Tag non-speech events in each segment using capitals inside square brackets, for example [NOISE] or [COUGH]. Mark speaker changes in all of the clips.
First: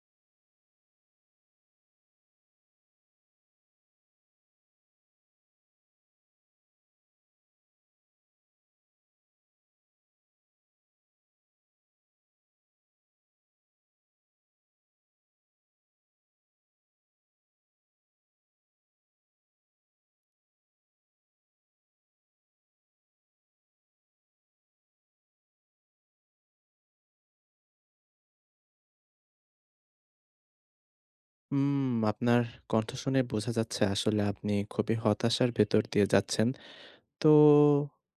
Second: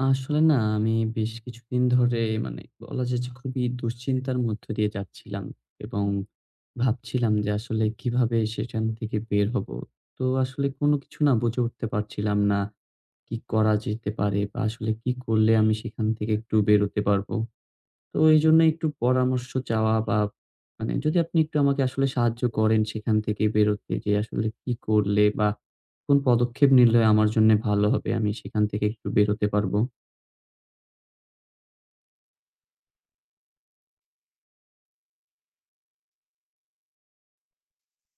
Speaker 1: আসলে না, আমি বেশ কিছুদিন ধরে মানে বলা যাচ্ছে খুবই দুশ্চিন্তার মধ্য দিয়ে যাচ্ছিলাম এবং ভাবছিলাম যে আসলে কিভাবে সেখান থেকে বের হব। তো আসলে কোন কিছু না বুঝে উঠতে পারছিলাম না, কি করা যেতে পারে বা আসলে কি করলে আমি সেখান থেকে একটু বেরোতে পারবো। তো এইজন্য একটু পরামর্শ চাওয়া বা আপ মানে যদি আপনি একটু আমাকে আসলে সাহায্য করেন সেখান থেকে বেরোতে যে আসলে কি করলে বা কোন পদক্ষেপ নিলে আমার জন্যে ভালো হবে আমি সেখান থেকে একটু বেরোতে পারবো?
Speaker 2: উম আপনার কণ্ঠ শুনে বোঝা যাচ্ছে আসলে আপনি খুবই হতাশার ভেতর দিয়ে যাচ্ছেন। তো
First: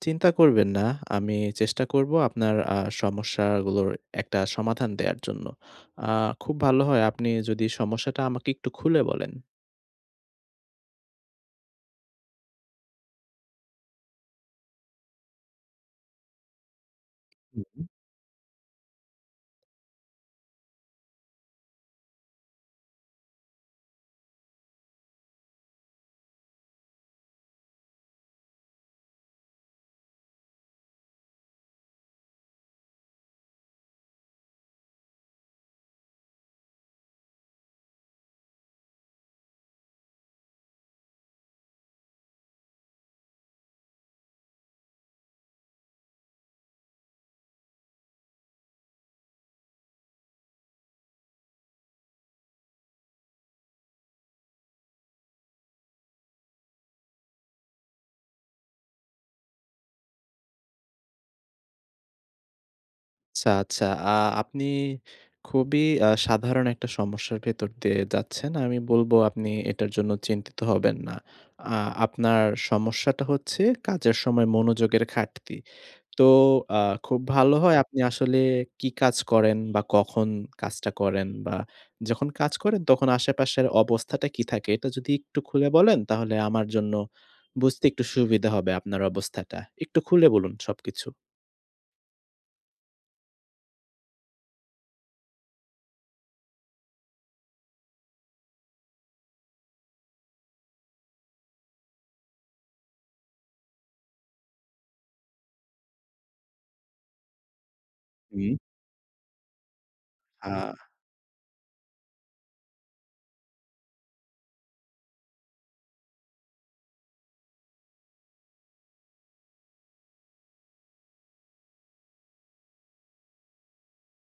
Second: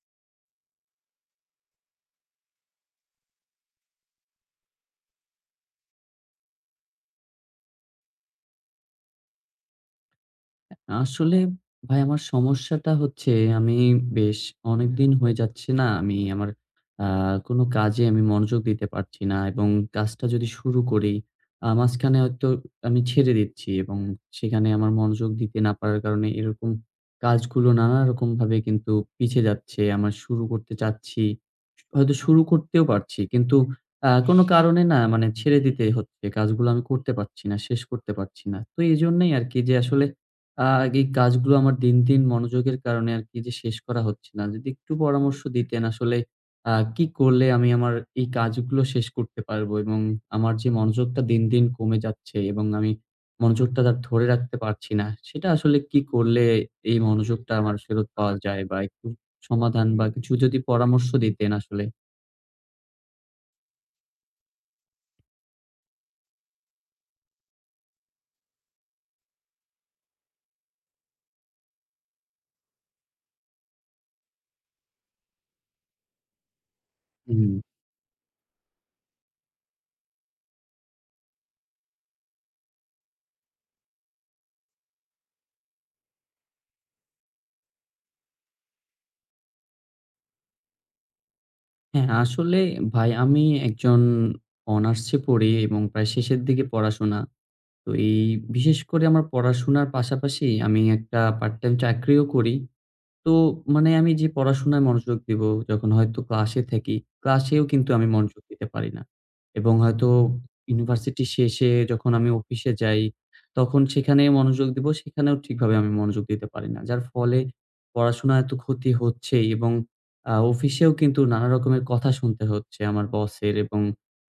Speaker 2: চিন্তা করবেন না। আমি চেষ্টা করব আপনার আ সমস্যাগুলোর একটা সমাধান দেয়ার জন্য। আ খুব ভালো হয় আপনি যদি সমস্যাটা আমাকে একটু খুলে বলেন।
Speaker 1: আসলে, ভাই আমার সমস্যাটা হচ্ছে আমি বেশ অনেকদিন হয়ে যাচ্ছে, না! আমি আমার আ কোন
Speaker 2: হুম।
Speaker 1: কাজে আমি মনোযোগ দিতে পারছি না। এবং কাজটা যদি শুরু করি আ মাঝখানে হয়তো আমি ছেড়ে দিচ্ছি। এবং সেখানে আমার মনোযোগ দিতে না পারার কারণে এরকম কাজগুলো নানারকম ভাবে কিন্তু পিছে যাচ্ছে। আমার শুরু করতে চাচ্ছি। হয়তো শুরু করতেও পারছি। কিন্তু আ কোনো কারণে না মানে ছেড়ে দিতে হচ্ছে। কাজগুলো আমি করতে পারছি না। শেষ করতে পারছি না। তো এইজন্যেই আরকি যে আসলে আ আগে এই কাজগুলো আমার দিন, দিন মনোযোগের কারণে আরকি যে শেষ করা হচ্ছে না। যদি একটু পরামর্শ দিতেন আসলে আ কি করলে আমি আমার এই কাজগুলো শেষ করতে পারবো? এবং আমার যে মনোযোগটা দিন, দিন কমে যাচ্ছে এবং আমি মনোযোগটা দা ধরে রাখতে পারছি না। সেটা আসলে কি করলে এই মনোযোগটা আমার ফেরত পাওয়া যায়? বা একটু সমাধান বা কিছু যদি পরামর্শ দিতেন আসলে।
Speaker 2: আচ্ছা, আচ্ছা। আ আপনি খুবই আ সাধারণ একটা সমস্যার ভেতর দিয়ে যাচ্ছেন। আমি বলবো আপনি এটার জন্য চিন্তিত হবেন না। আ আপনার সমস্যাটা হচ্ছে কাজের সময় মনোযোগের ঘাটতি। তো আ খুব ভালো
Speaker 1: হুম।
Speaker 2: হয় আপনি আসলে কি কাজ করেন বা কখন কাজটা করেন বা যখন কাজ করেন তখন আশেপাশের অবস্থাটা কী থাকে এটা যদি একটু খুলে বলেন, তাহলে আমার জন্য বুঝতে একটু সুবিধা হবে আপনার অবস্থাটা। একটু খুলে বলুন সবকিছু।
Speaker 1: হ্যাঁ, আসলে ভাই আমি একজন অনার্স এ পড়ি এবং প্রায় শেষের দিকে পড়াশোনা। তো এই বিশেষ করে আমার পড়াশোনার পাশাপাশি আমি একটা পার্ট টাইম চাকরিও করি। তো মানে আমি যে পড়াশোনায় মনোযোগ দিবো, যখন হয়তো ক্লাসে থাকি, ক্লাসেও কিন্তু আমি মনোযোগ
Speaker 2: হুম।
Speaker 1: দিতে পারি না। এবং হয়তো
Speaker 2: আ
Speaker 1: ইউনিভার্সিটি শেষে যখন আমি অফিসে যাই, তখন সেখানে মনোযোগ দিব। সেখানেও ঠিকভাবে আমি মনোযোগ দিতে পারি না। যার ফলে পড়াশোনা এত ক্ষতি হচ্ছে এবং আ অফিসেও কিন্তু নানা রকমের কথা শুনতে হচ্ছে আমার বসের। এবং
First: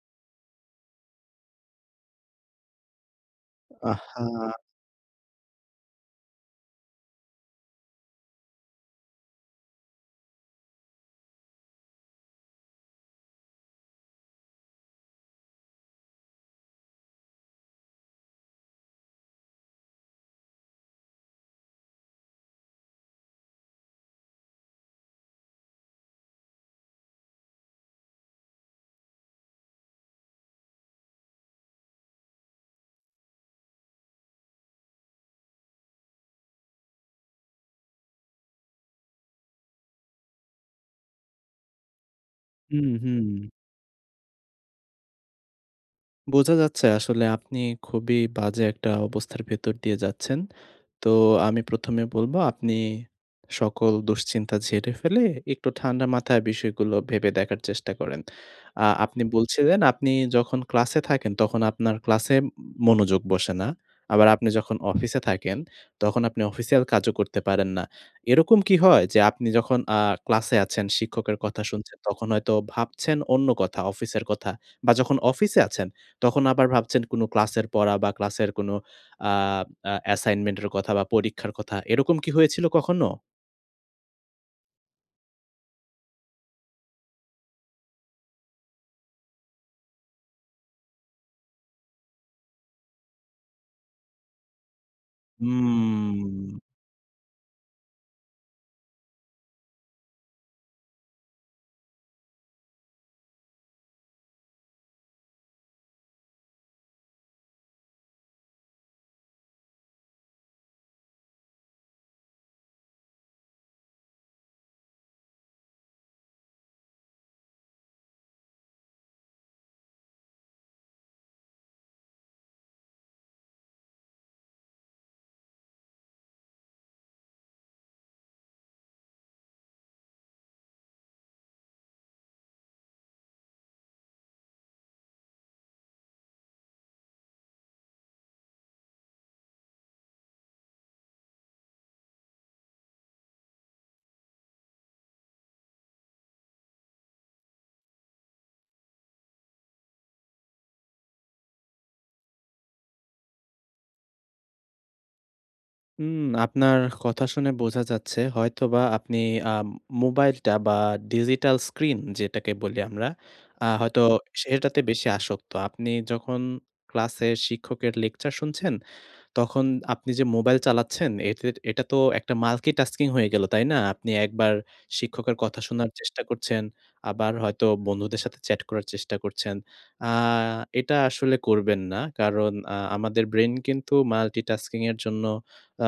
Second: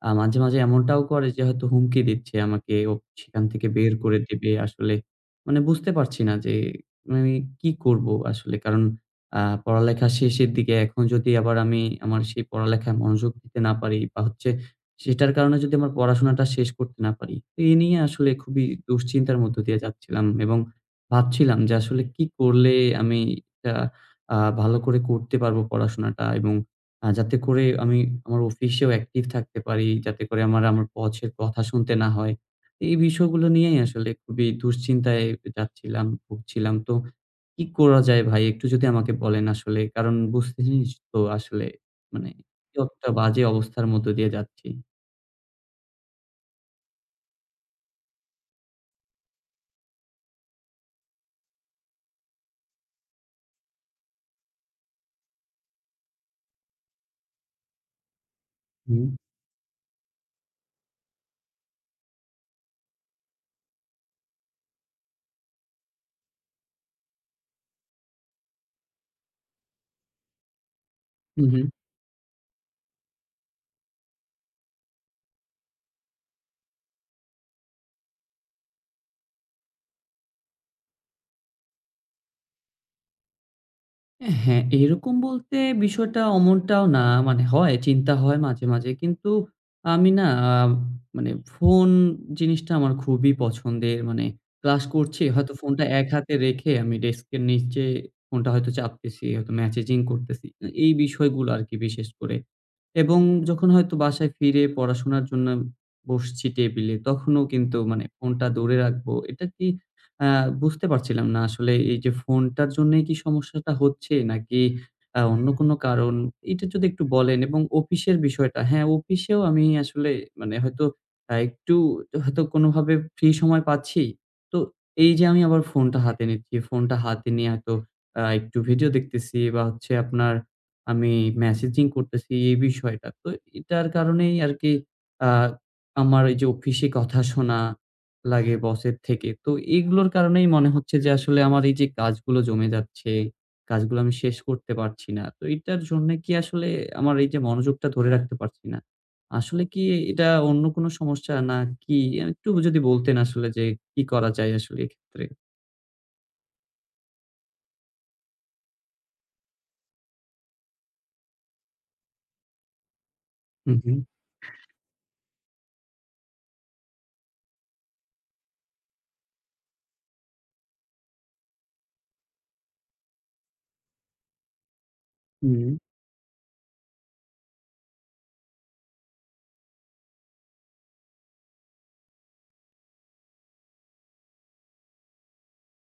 Speaker 1: আ মাঝে, মাঝে এমনটাও করে যে হয়তো হুমকি দিচ্ছে আমাকে ওফ সেখান থেকে বের করে দিবে।
Speaker 2: আহা!
Speaker 1: আসলে, মানে বুঝতে পারছি না যে মানে কি করব। আসলে কারণ আ পড়ালেখা শেষের দিকে এখন যদি আবার আমি আমার সেই পড়ালেখায় মনোযোগ দিতে না পারি বা হচ্ছে সেটার কারণে যদি আমার পড়াশোনাটা শেষ করতে না পারি। এ নিয়ে আসলে খুবই দুশ্চিন্তার মধ্য দিয়ে যাচ্ছিলাম এবং ভাবছিলাম যে আসলে কি করলে আমি তা আ ভালো করে করতে পারবো পড়াশোনাটা এবং আ যাতে করে আমি আমার অফিসেও অ্যাকটিভ থাকতে পারি, যাতে করে আমার, আমার, বসের কথা শুনতে না হয়। এই বিষয়গুলো নিয়েই আসলে খুবই দুশ্চিন্তায় যাচ্ছিলাম, ভুগছিলাম। তো কি করা যায় ভাই একটু যদি আমাকে বলেন আসলে? কারণ বুঝতেছিস, তো আসলে মানে কি
Speaker 2: হুম,
Speaker 1: একটা বাজে
Speaker 2: হুম।
Speaker 1: অবস্থার মধ্য দিয়ে যাচ্ছি।
Speaker 2: বোঝা যাচ্ছে আসলে আপনি খুবই বাজে একটা অবস্থার ভেতর দিয়ে যাচ্ছেন। তো আমি ১ম এ বলবো আপনি সকল দুশ্চিন্তা ঝেড়ে ফেলে একটু ঠান্ডা মাথায় বিষয়গুলো ভেবে দেখার চেষ্টা করেন। আ
Speaker 1: হুম।
Speaker 2: আপনি বলছিলেন আপনি যখন ক্লাসে থাকেন, তখন আপনার ক্লাসে ম মনোযোগ বসে না। আবার আপনি যখন অফিসে থাকেন, তখন আপনি অফিসিয়াল কাজও করতে পারেন না। এরকম কি হয়? যে আপনি যখন আ ক্লাসে আছেন, শিক্ষকের
Speaker 1: হু,
Speaker 2: কথা
Speaker 1: হুম।
Speaker 2: শুনছেন, তখন হয়তো ভাবছেন অন্য কথা, অফিসের কথা বা, যখন অফিসে আছেন, তখন আবার ভাবছেন কোন ক্লাসের পড়া বা, ক্লাসের কোনো আব আ অ্যাসাইনমেন্টের কথা বা, পরীক্ষার কথা। এরকম কি হয়েছিল কখনো?
Speaker 1: অ্যা হ্যাঁ, এরকম বলতে বিষয়টা অমনটাও না। মানে হয়, চিন্তা হয় মাঝে, মাঝে। কিন্তু আমি না, আ মানে ফোন জিনিসটা আমার খুবই পছন্দের। মানে ক্লাস করছি, হয়তো ফোনটা এক হাতে
Speaker 2: হুম।
Speaker 1: রেখে আমি ডেস্কের নিচে ফোনটা হয়তো চাপতেছি, হয়তো ম্যাসেজিং করতেছি। এই বিষয়গুলো আরকি বিশেষ করে। এবং যখন হয়তো বাসায় ফিরে পড়াশোনার জন্য আম বসছি টেবিলে, তখনও কিন্তু মানে ফোনটা দূরে রাখবো। এটা কি আ বুঝতে পারছিলাম না আসলে এইযে ফোনটার জন্যই কি সমস্যাটা হচ্ছে? নাকি আ অন্য কোন কারণ, এটা যদি একটু বলেন এবং অফিসের বিষয়টা। হ্যাঁ? অফিসেও আমি আসলে মানে হয়তো আ একটু হয়তো কোনোভাবে ফ্রি সময় পাচ্ছি। তো এইযে আমি আবার ফোনটা হাতে নিচ্ছি, ফোনটা হাতে নিয়ে হয়তো আ একটু ভিডিও দেখতেছি বা, হচ্ছে আপনার আমি ম্যাসেজিং করতেসি, এই বিষয়টা। তো এইটার কারণেই আরকি আ আমার এইযে অফিসে কথা শোনা লাগে বসের থেকে। তো এগুলোর কারণেই মনে হচ্ছে যে আসলে আমার এইযে কাজগুলো জমে যাচ্ছে. কাজগুলো আমি শেষ করতে পারছি না। তো এটার জন্য কি আসলেএ আমার এইযে মনোযোগটা ধরে রাখতে পারছি না? আসলে কি এ এটা অন্য কোন সমস্যা, নাকি? আ একটু যদি বলতেন আসলে যে, কি করা যায় আসলে এক্ষেত্রে?
Speaker 2: উম আপনার কথা শুনে বোঝা যাচ্ছে হয়তোবা আপনি আ মোবাইলটা বা ডিজিটাল স্ক্রিন যেটাকে বলি আমরা, আ
Speaker 1: হু,
Speaker 2: হয়তো
Speaker 1: হু।
Speaker 2: সেটাতে বেশি আসক্ত। আপনি যখন ক্লাসের শিক্ষকের লেকচার শুনছেন, তখন আপনি যে মোবাইল চালাচ্ছেন এতো এটা তো একটা মাল্টিটাস্কিং হয়ে গেল। তাই না? আপনি একবার শিক্ষকের কথা
Speaker 1: হুম।
Speaker 2: শোনার চেষ্টা করছেন। আবার হয়তো বন্ধুদের সাথে চ্যাট করার চেষ্টা করছেন। আ এটা আসলে করবেন না। কারণ আ আমাদের ব্রেইন কিন্তু মাল্টিটাস্কিং এর জন্য আ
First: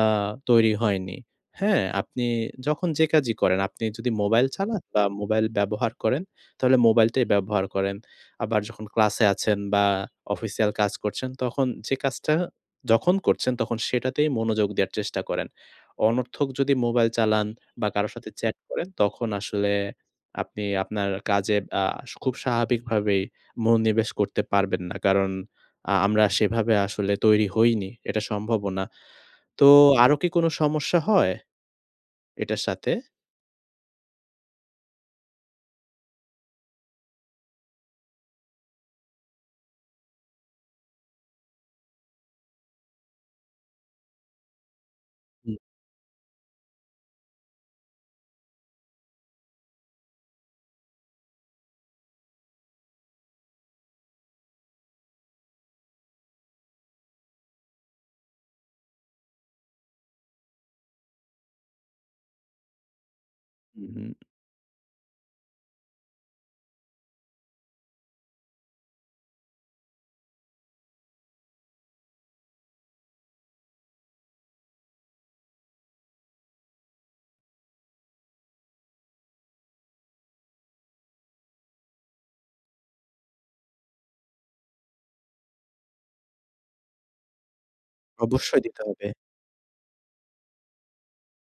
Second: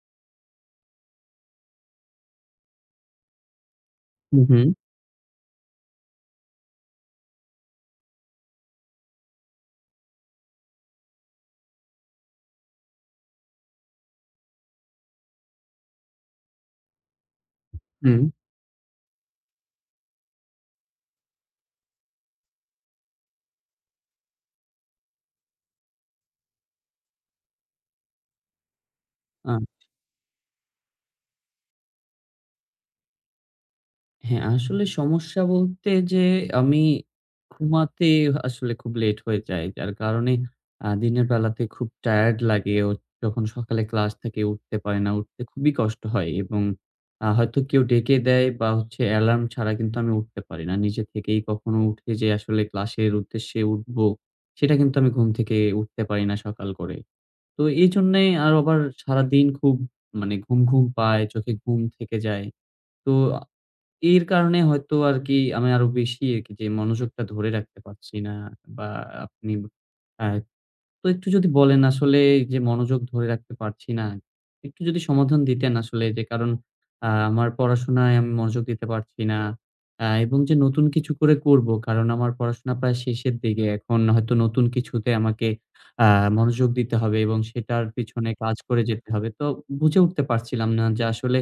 Speaker 2: তৈরি হয়নি। হ্যাঁ, আপনি যখন যে কাজই করেন আপনি যদি
Speaker 1: হু,
Speaker 2: মোবাইল
Speaker 1: হু।
Speaker 2: চালান বা মোবাইল ব্যবহার করেন, তাহলে মোবাইলটাই ব্যবহার করেন। আবার যখন ক্লাসে আছেন বা অফিসিয়াল কাজ করছেন। তখন যে কাজটা যখন করছেন সেটাতেই মনোযোগ দেওয়ার চেষ্টা করেন। অনর্থক যদি মোবাইল চালান বা কারো
Speaker 1: হুম।
Speaker 2: সাথে চ্যাট করেন তখন, আসলে আপনি আপনার কাজে আ স খুব স্বাভাবিকভাবেই মনোনিবেশ করতে পারবেন না। কারণ আ আমরা সেভাবে আসলে তৈরি হইনি। এটা সম্ভবনা।
Speaker 1: আচ্ছা।
Speaker 2: তো আরো কি কোন সমস্যা হয় এটার সাথে?
Speaker 1: হ্যাঁ, আসলে সমস্যা বলতে যে, আমি ঘুমাতে আসলে খুব লেট হয়ে যায়। যার কারণে আ দিনের বেলাতে খুব টায়ার্ড লাগে অ যখন সকালে ক্লাস থেকে উঠতে পারে না, উঠতে
Speaker 2: হুম।
Speaker 1: খুবই কষ্ট হয়। এবং আ হয়তো কেউ ডেকে দেয়, বা হচ্ছে এলার্ম ছাড়া কিন্তু আমি উঠতে পারি না। নিজে থেকেই কখনো উঠে যে আসলে ক্লাসের উদ্দেশ্যে উঠব। সেটা কিন্তু আমি ঘুম থেকে উঠতে পারি না, সকাল করে। তো এইজন্যেই আর আবার সারাদিন খুব মানে ঘুম, ঘুম পায়, চোখে ঘুম থেকে যায়। তো আ
Speaker 2: উ হুম।
Speaker 1: এর কারণে হয়তো আরকি আমি আরো বেশি আরকি যে মনোযোগটা ধরে রাখতে পারছি না। বা আপনি আ তো একটু যদি বলেন, আসলে যে মনোযোগ ধরে রাখতে পারছি না। একটু যদি সমাধান দিতেন, আসলে যে কারণ আ আমার পড়াশোনায় আমি মনোযোগ দিতে পারছি না। আ এবং যে নতুন কিছু করে করবো, কারণ আমার পড়াশোনা প্রায় শেষের দিকে। এখন হয়তো নতুন কিছুতে আমাকে আ মনোযোগ দিতে হবে, এবং সেটার পেছনে কাজ
Speaker 2: অবশ্যই দিতে
Speaker 1: করে
Speaker 2: হবে।
Speaker 1: যেতে হবে। তো বুঝে উঠতে পারছিলাম না, যে আসলে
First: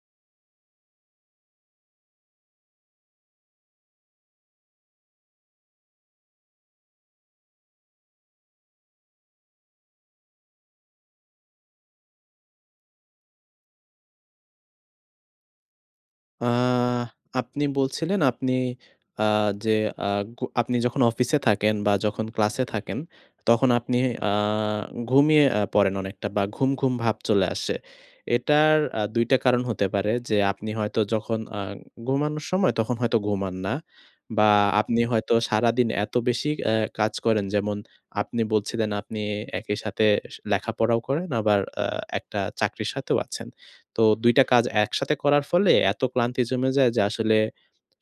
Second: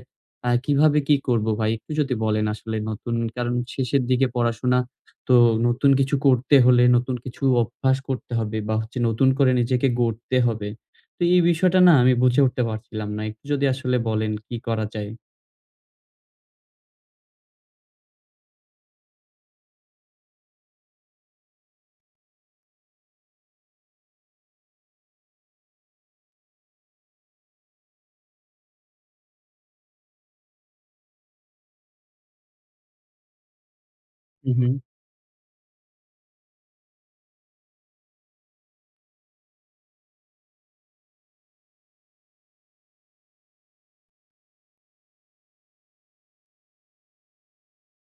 Speaker 1: আ কিভাবে কি করব ভাই? একটু যদি বলেন, আসলে নতুন, কারণ শেষের দিকে পড়াশোনা তো, নতুন কিছু করতে হলে নতুন কিছু অভ্যাস করতে হবে, বা হচ্ছে নতুন করে নিজেকে গড়তে হবে। তো এই বিষয়টা না আমি বুঝে উঠতে পারছিলাম না। একটু যদি আসলে বলেন কী করা যায়?
Speaker 2: আ আপনি বলছিলেন, আপনি আ যে আ ক আপনি যখন অফিসে থাকেন, বা ক্লাসে থাকেন, তখন আপনি আ ঘুমিয়ে আ পড়েন অনেকটা, বা ঘুম, ঘুম ভাব চলে আসে। এটার আ ২ টা কারণ হতে পারে, যে আপনি হয়তো যখন আ ঘুমানোর সময় তখন হয়তো ঘুমান না। বা
Speaker 1: উ হুম।
Speaker 2: আপনি হয়তো সারাদিন এত বেশি আ কাজ করেন, যেমন আপনি বলছিলেন আপনি একই সাথে স লেখাপড়াও করেন, আবার আ একটা চাকরির সাথেও আছেন। তো ২ টা কাজ একসাথে করার ফলে, এত ক্লান্তি জমে যায়, যে আসলে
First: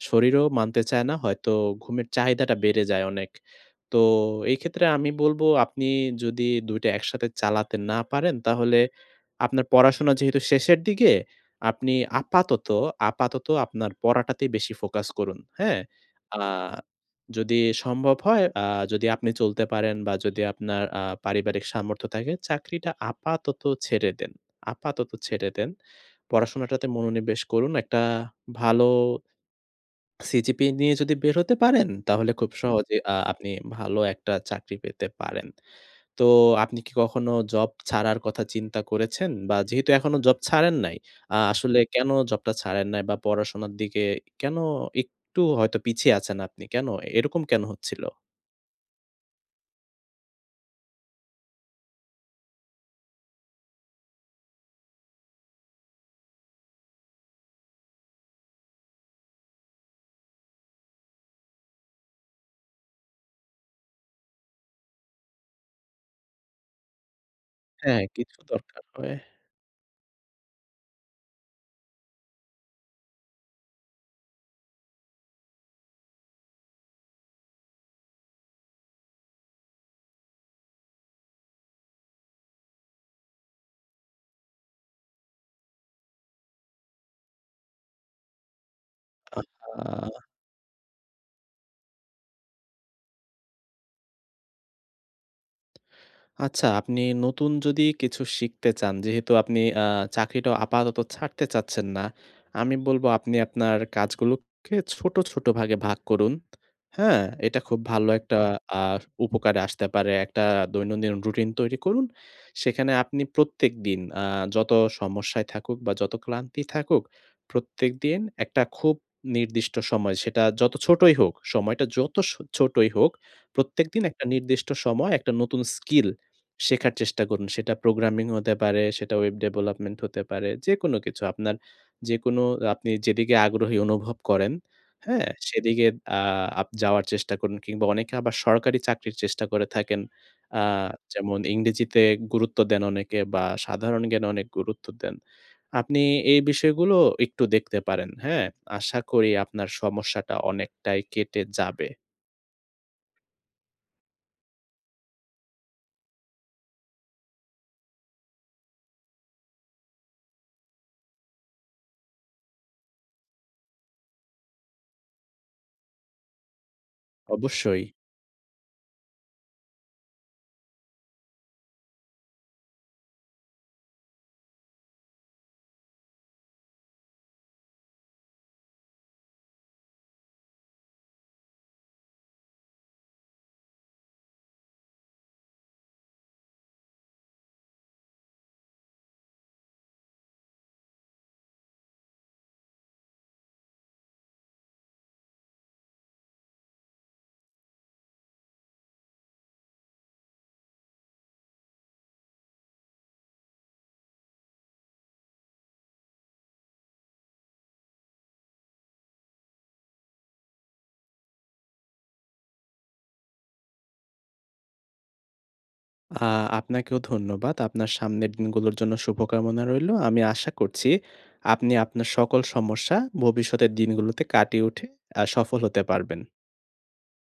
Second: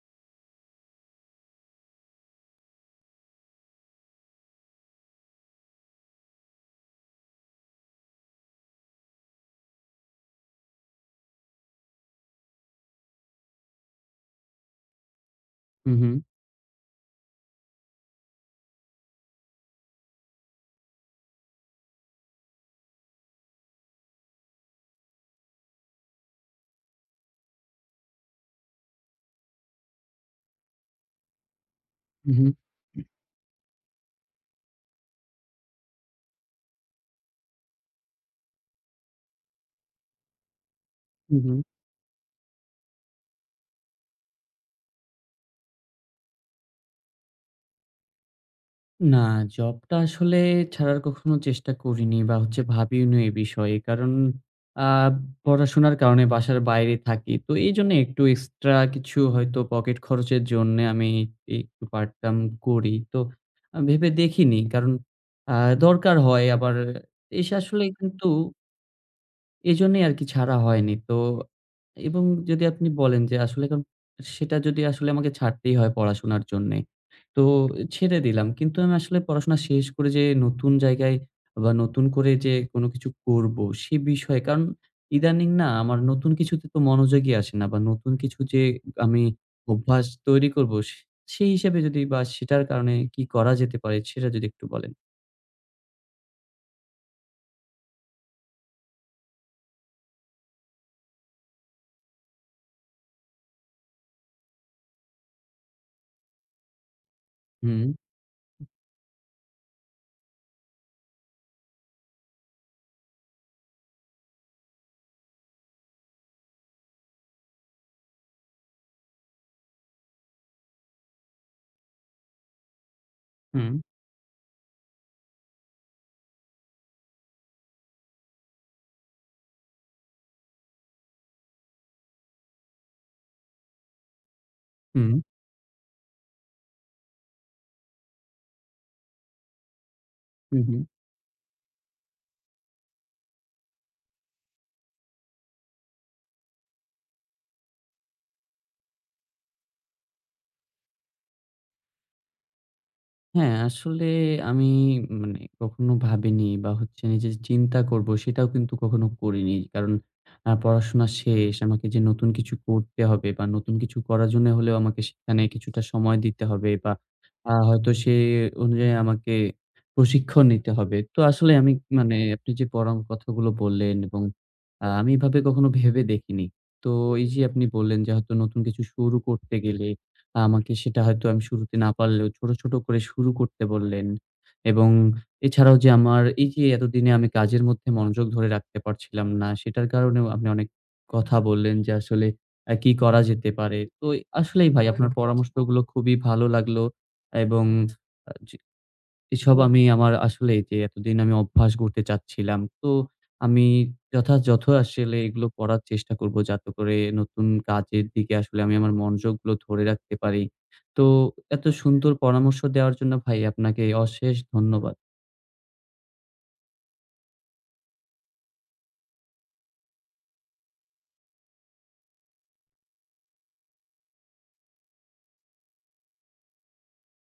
Speaker 2: শরীরও মানতে চায় না। হয়তো ঘুমের চাহিদাটা বেড়ে যায় অনেক। তো এক্ষেত্রে আমি বলব, আপনি যদি ২ টা একসাথে চালাতে না পারেন, তাহলে আপনার পড়াশোনা যেহেতু শেষের দিকে, আপনি আপাতত, আপাতত আপনার পড়াটাতে বেশি ফোকাস করুন। হ্যাঁ?
Speaker 1: হুম, হুম।
Speaker 2: আ যদি সম্ভব হয়, আ যদি আপনি চলতে পারেন, বা যদি আপনার আ পারিবারিক সামর্থ্য থাকে, চাকরিটা আপাতত ছেড়ে দেন, আপাতত ছেড়ে দেন। পড়াশোনাটাতে মনোনিবেশ করুন একটা ভালো, CGPA নিয়ে যদি বের হতে পারেন, তাহলে
Speaker 1: হু, হুম।
Speaker 2: খুব সহজেই আ আপনি ভালো একটা চাকরি পেতে পারেন। তো আপনি কি কখনো জব ছাড়ার কথা চিন্তা করেছেন? বা যেহেতু এখনো জব ছাড়েন নাই।
Speaker 1: উ
Speaker 2: আ
Speaker 1: হুম।
Speaker 2: আসলে কেনো জবটা ছাড়েন নাই? বা পড়াশোনার দিকে কেনো একটু হয়তো পিছিয়ে আছেন আপনি কেনো? এরকম কেনো হচ্ছিল?
Speaker 1: না, জব টা আসলে ছাড়ার কখনো চেষ্টা করিনি বা হচ্ছে ভাবিওনি এই বিষয়ে। কারণ আ পড়াশোনার কারণে বাসার বাইরে থাকি। তো এইজন্য একটু এক্সট্রা কিছু হয়তো পকেট খরচের জন্যে আমি ই একটু পার্ট-টাইম করি। তো আ ভেবে দেখিনি। কারণ আ দরকার হয় আবার এসে আসলে
Speaker 2: হ্যাঁ,
Speaker 1: কিন্তু
Speaker 2: কিছু দরকার হয়।
Speaker 1: এজন্যই আরকি ছাড়া হয়নি। তো এবং যদি আপনি বলেন যে আসলে এখন সেটা যদি আসলে আমাকে ছাড়তেই হয় পড়াশোনার জন্যে। তো ছেড়ে দিলাম। কিন্তু আমি আসলে পড়াশোনা শেষ করে যে নতুন জায়গায় বা নতুন করে যে কোনো কিছু করব, সে বিষয়ে, কারণ ইদানিং না? আমার নতুন কিছুতে তো মনোযোগী আসে না। বা নতুন কিছু যে আমি অভ্যাস
Speaker 2: আহহা!
Speaker 1: তৈরি করব সে সেই হিসেবে যদি বা সেটার কারণে কি করা যেতে পারে, সেটা যদি একটু বলেন?
Speaker 2: আচ্ছা, আপনি নতুন যদি কিছু শিখতে চান, যেহেতু আপনি আ চাকরিটা আপাতত ছাড়তে চাচ্ছেন না, আমি বলব আপনি আপনার কাজগুলোকে ছোট, ছোট, ভাগে, ভাগ করুন। হ্যাঁ? এটা খুব
Speaker 1: হুম।
Speaker 2: ভালো একটা আ [BLOWS AIR] উপকারে আসতে পারে। একটা দৈনন্দিন রুটিন তৈরি করুন। সেখানে আপনি প্রত্যেকদিন আ যত সমস্যায় থাকুক বা যত ক্লান্তি থাকুক, প্রত্যেকদিন একটা খুব নির্দিষ্ট সময়, যত ছোটই হোক, সময়টা যত সো ছোটই হোক,
Speaker 1: হুম।
Speaker 2: প্রত্যেকদিন একটা নির্দিষ্ট সময় একটা নতুন স্কিল শেখার চেষ্টা করুন। সেটা programming হতে পারে, সেটা web development হতে পারে। যেকোন কিছু, আপনার যেকোন আপনি যেদিকে আগ্রহী অনুভব করেন,
Speaker 1: হুম।
Speaker 2: হ্যাঁ? সেদিকে আ আপ যাওয়ার চেষ্টা করুন, কিংবা অনেকে সরকারি চাকরির চেষ্টা করে থাকেন।
Speaker 1: হু,
Speaker 2: আ
Speaker 1: হু।
Speaker 2: যেমন ইংরেজিতে গুরুত্ব দেন অনেকে বা সাধারণ জ্ঞানে অনেক গুরুত্ব দেন। আপনি এই বিষয়গুলো একটু দেখতে পারেন। হ্যাঁ? আশা করি আপনার সমস্যাটা অনেকটাই কেটে যাবে।
Speaker 1: হ্যাঁ, আসলে আমি মানে কখনো ভাবিনি, বা হচ্ছে যে চিন্তা করবো সেটাও কিন্তু কখনো করিনি। কারণ অ্যাঁ পড়াশোনা শেষ। আমাকে যে নতুন কিছু করতে হবে, বা নতুন কিছু করার জন্য হলেও আমাকে সেখানে কিছুটা সময় দিতে হবে বা আ
Speaker 2: অবশ্যই।
Speaker 1: হয়তো সে অনুযায়ী আমাকে প্রশিক্ষণ নিতে হবে। তো আসলে আমি মানে আপনি যে পড়ম কথাগুলো বললেন, এবং আ আমি এভাবে কখনো ভেবে দেখিনি। তো এই যে আপনি বললেন, যে হয়তো নতুন কিছু শুরু করতে গেলে, আমাকে সেটা হয়তো আমি শুরুতে না পারলেও ছোট, ছোট করে শুরু করতে বললেন, এবং এছাড়াও যে আমার এই যে এতদিনে আমি কাজের মধ্যে মনোযোগ ধরে রাখতে পারছিলাম না। সেটার কারণেও আপনি অনেক কথা বললেন, যে আসলে আ কি করা যেতে পারে। তো আসলেই ভাই আপনার পরামর্শগুলো খুবই ভালো লাগলো, এবং আ জি। এসব আমি আমার আসলেই যে এতদিন আমি অভ্যাস গড়তে চাচ্ছিলাম। তো আমি যথাযথ আসলে এগুলো পড়ার চেষ্টা করব, যাতে করে নতুন কাজের দিকে আসলে আমি আমার মনযোগগুলো ধরে রাখতে পারি। তো এত সুন্দর পরামর্শ দেওয়ার জন্য ভাই আপনাকে অশেষ ধন্যবাদ।
Speaker 2: আ আপনাকেও ধন্যবাদ। আপনার সামনের দিনগুলোর জন্য শুভকামনা রইলো। আমি আশা করছি আপনি আপনার সকল সমস্যা ভবিষ্যতের দিনগুলোতে কাটিয়ে উঠে, অ্যাঁ সফল হতে পারবেন।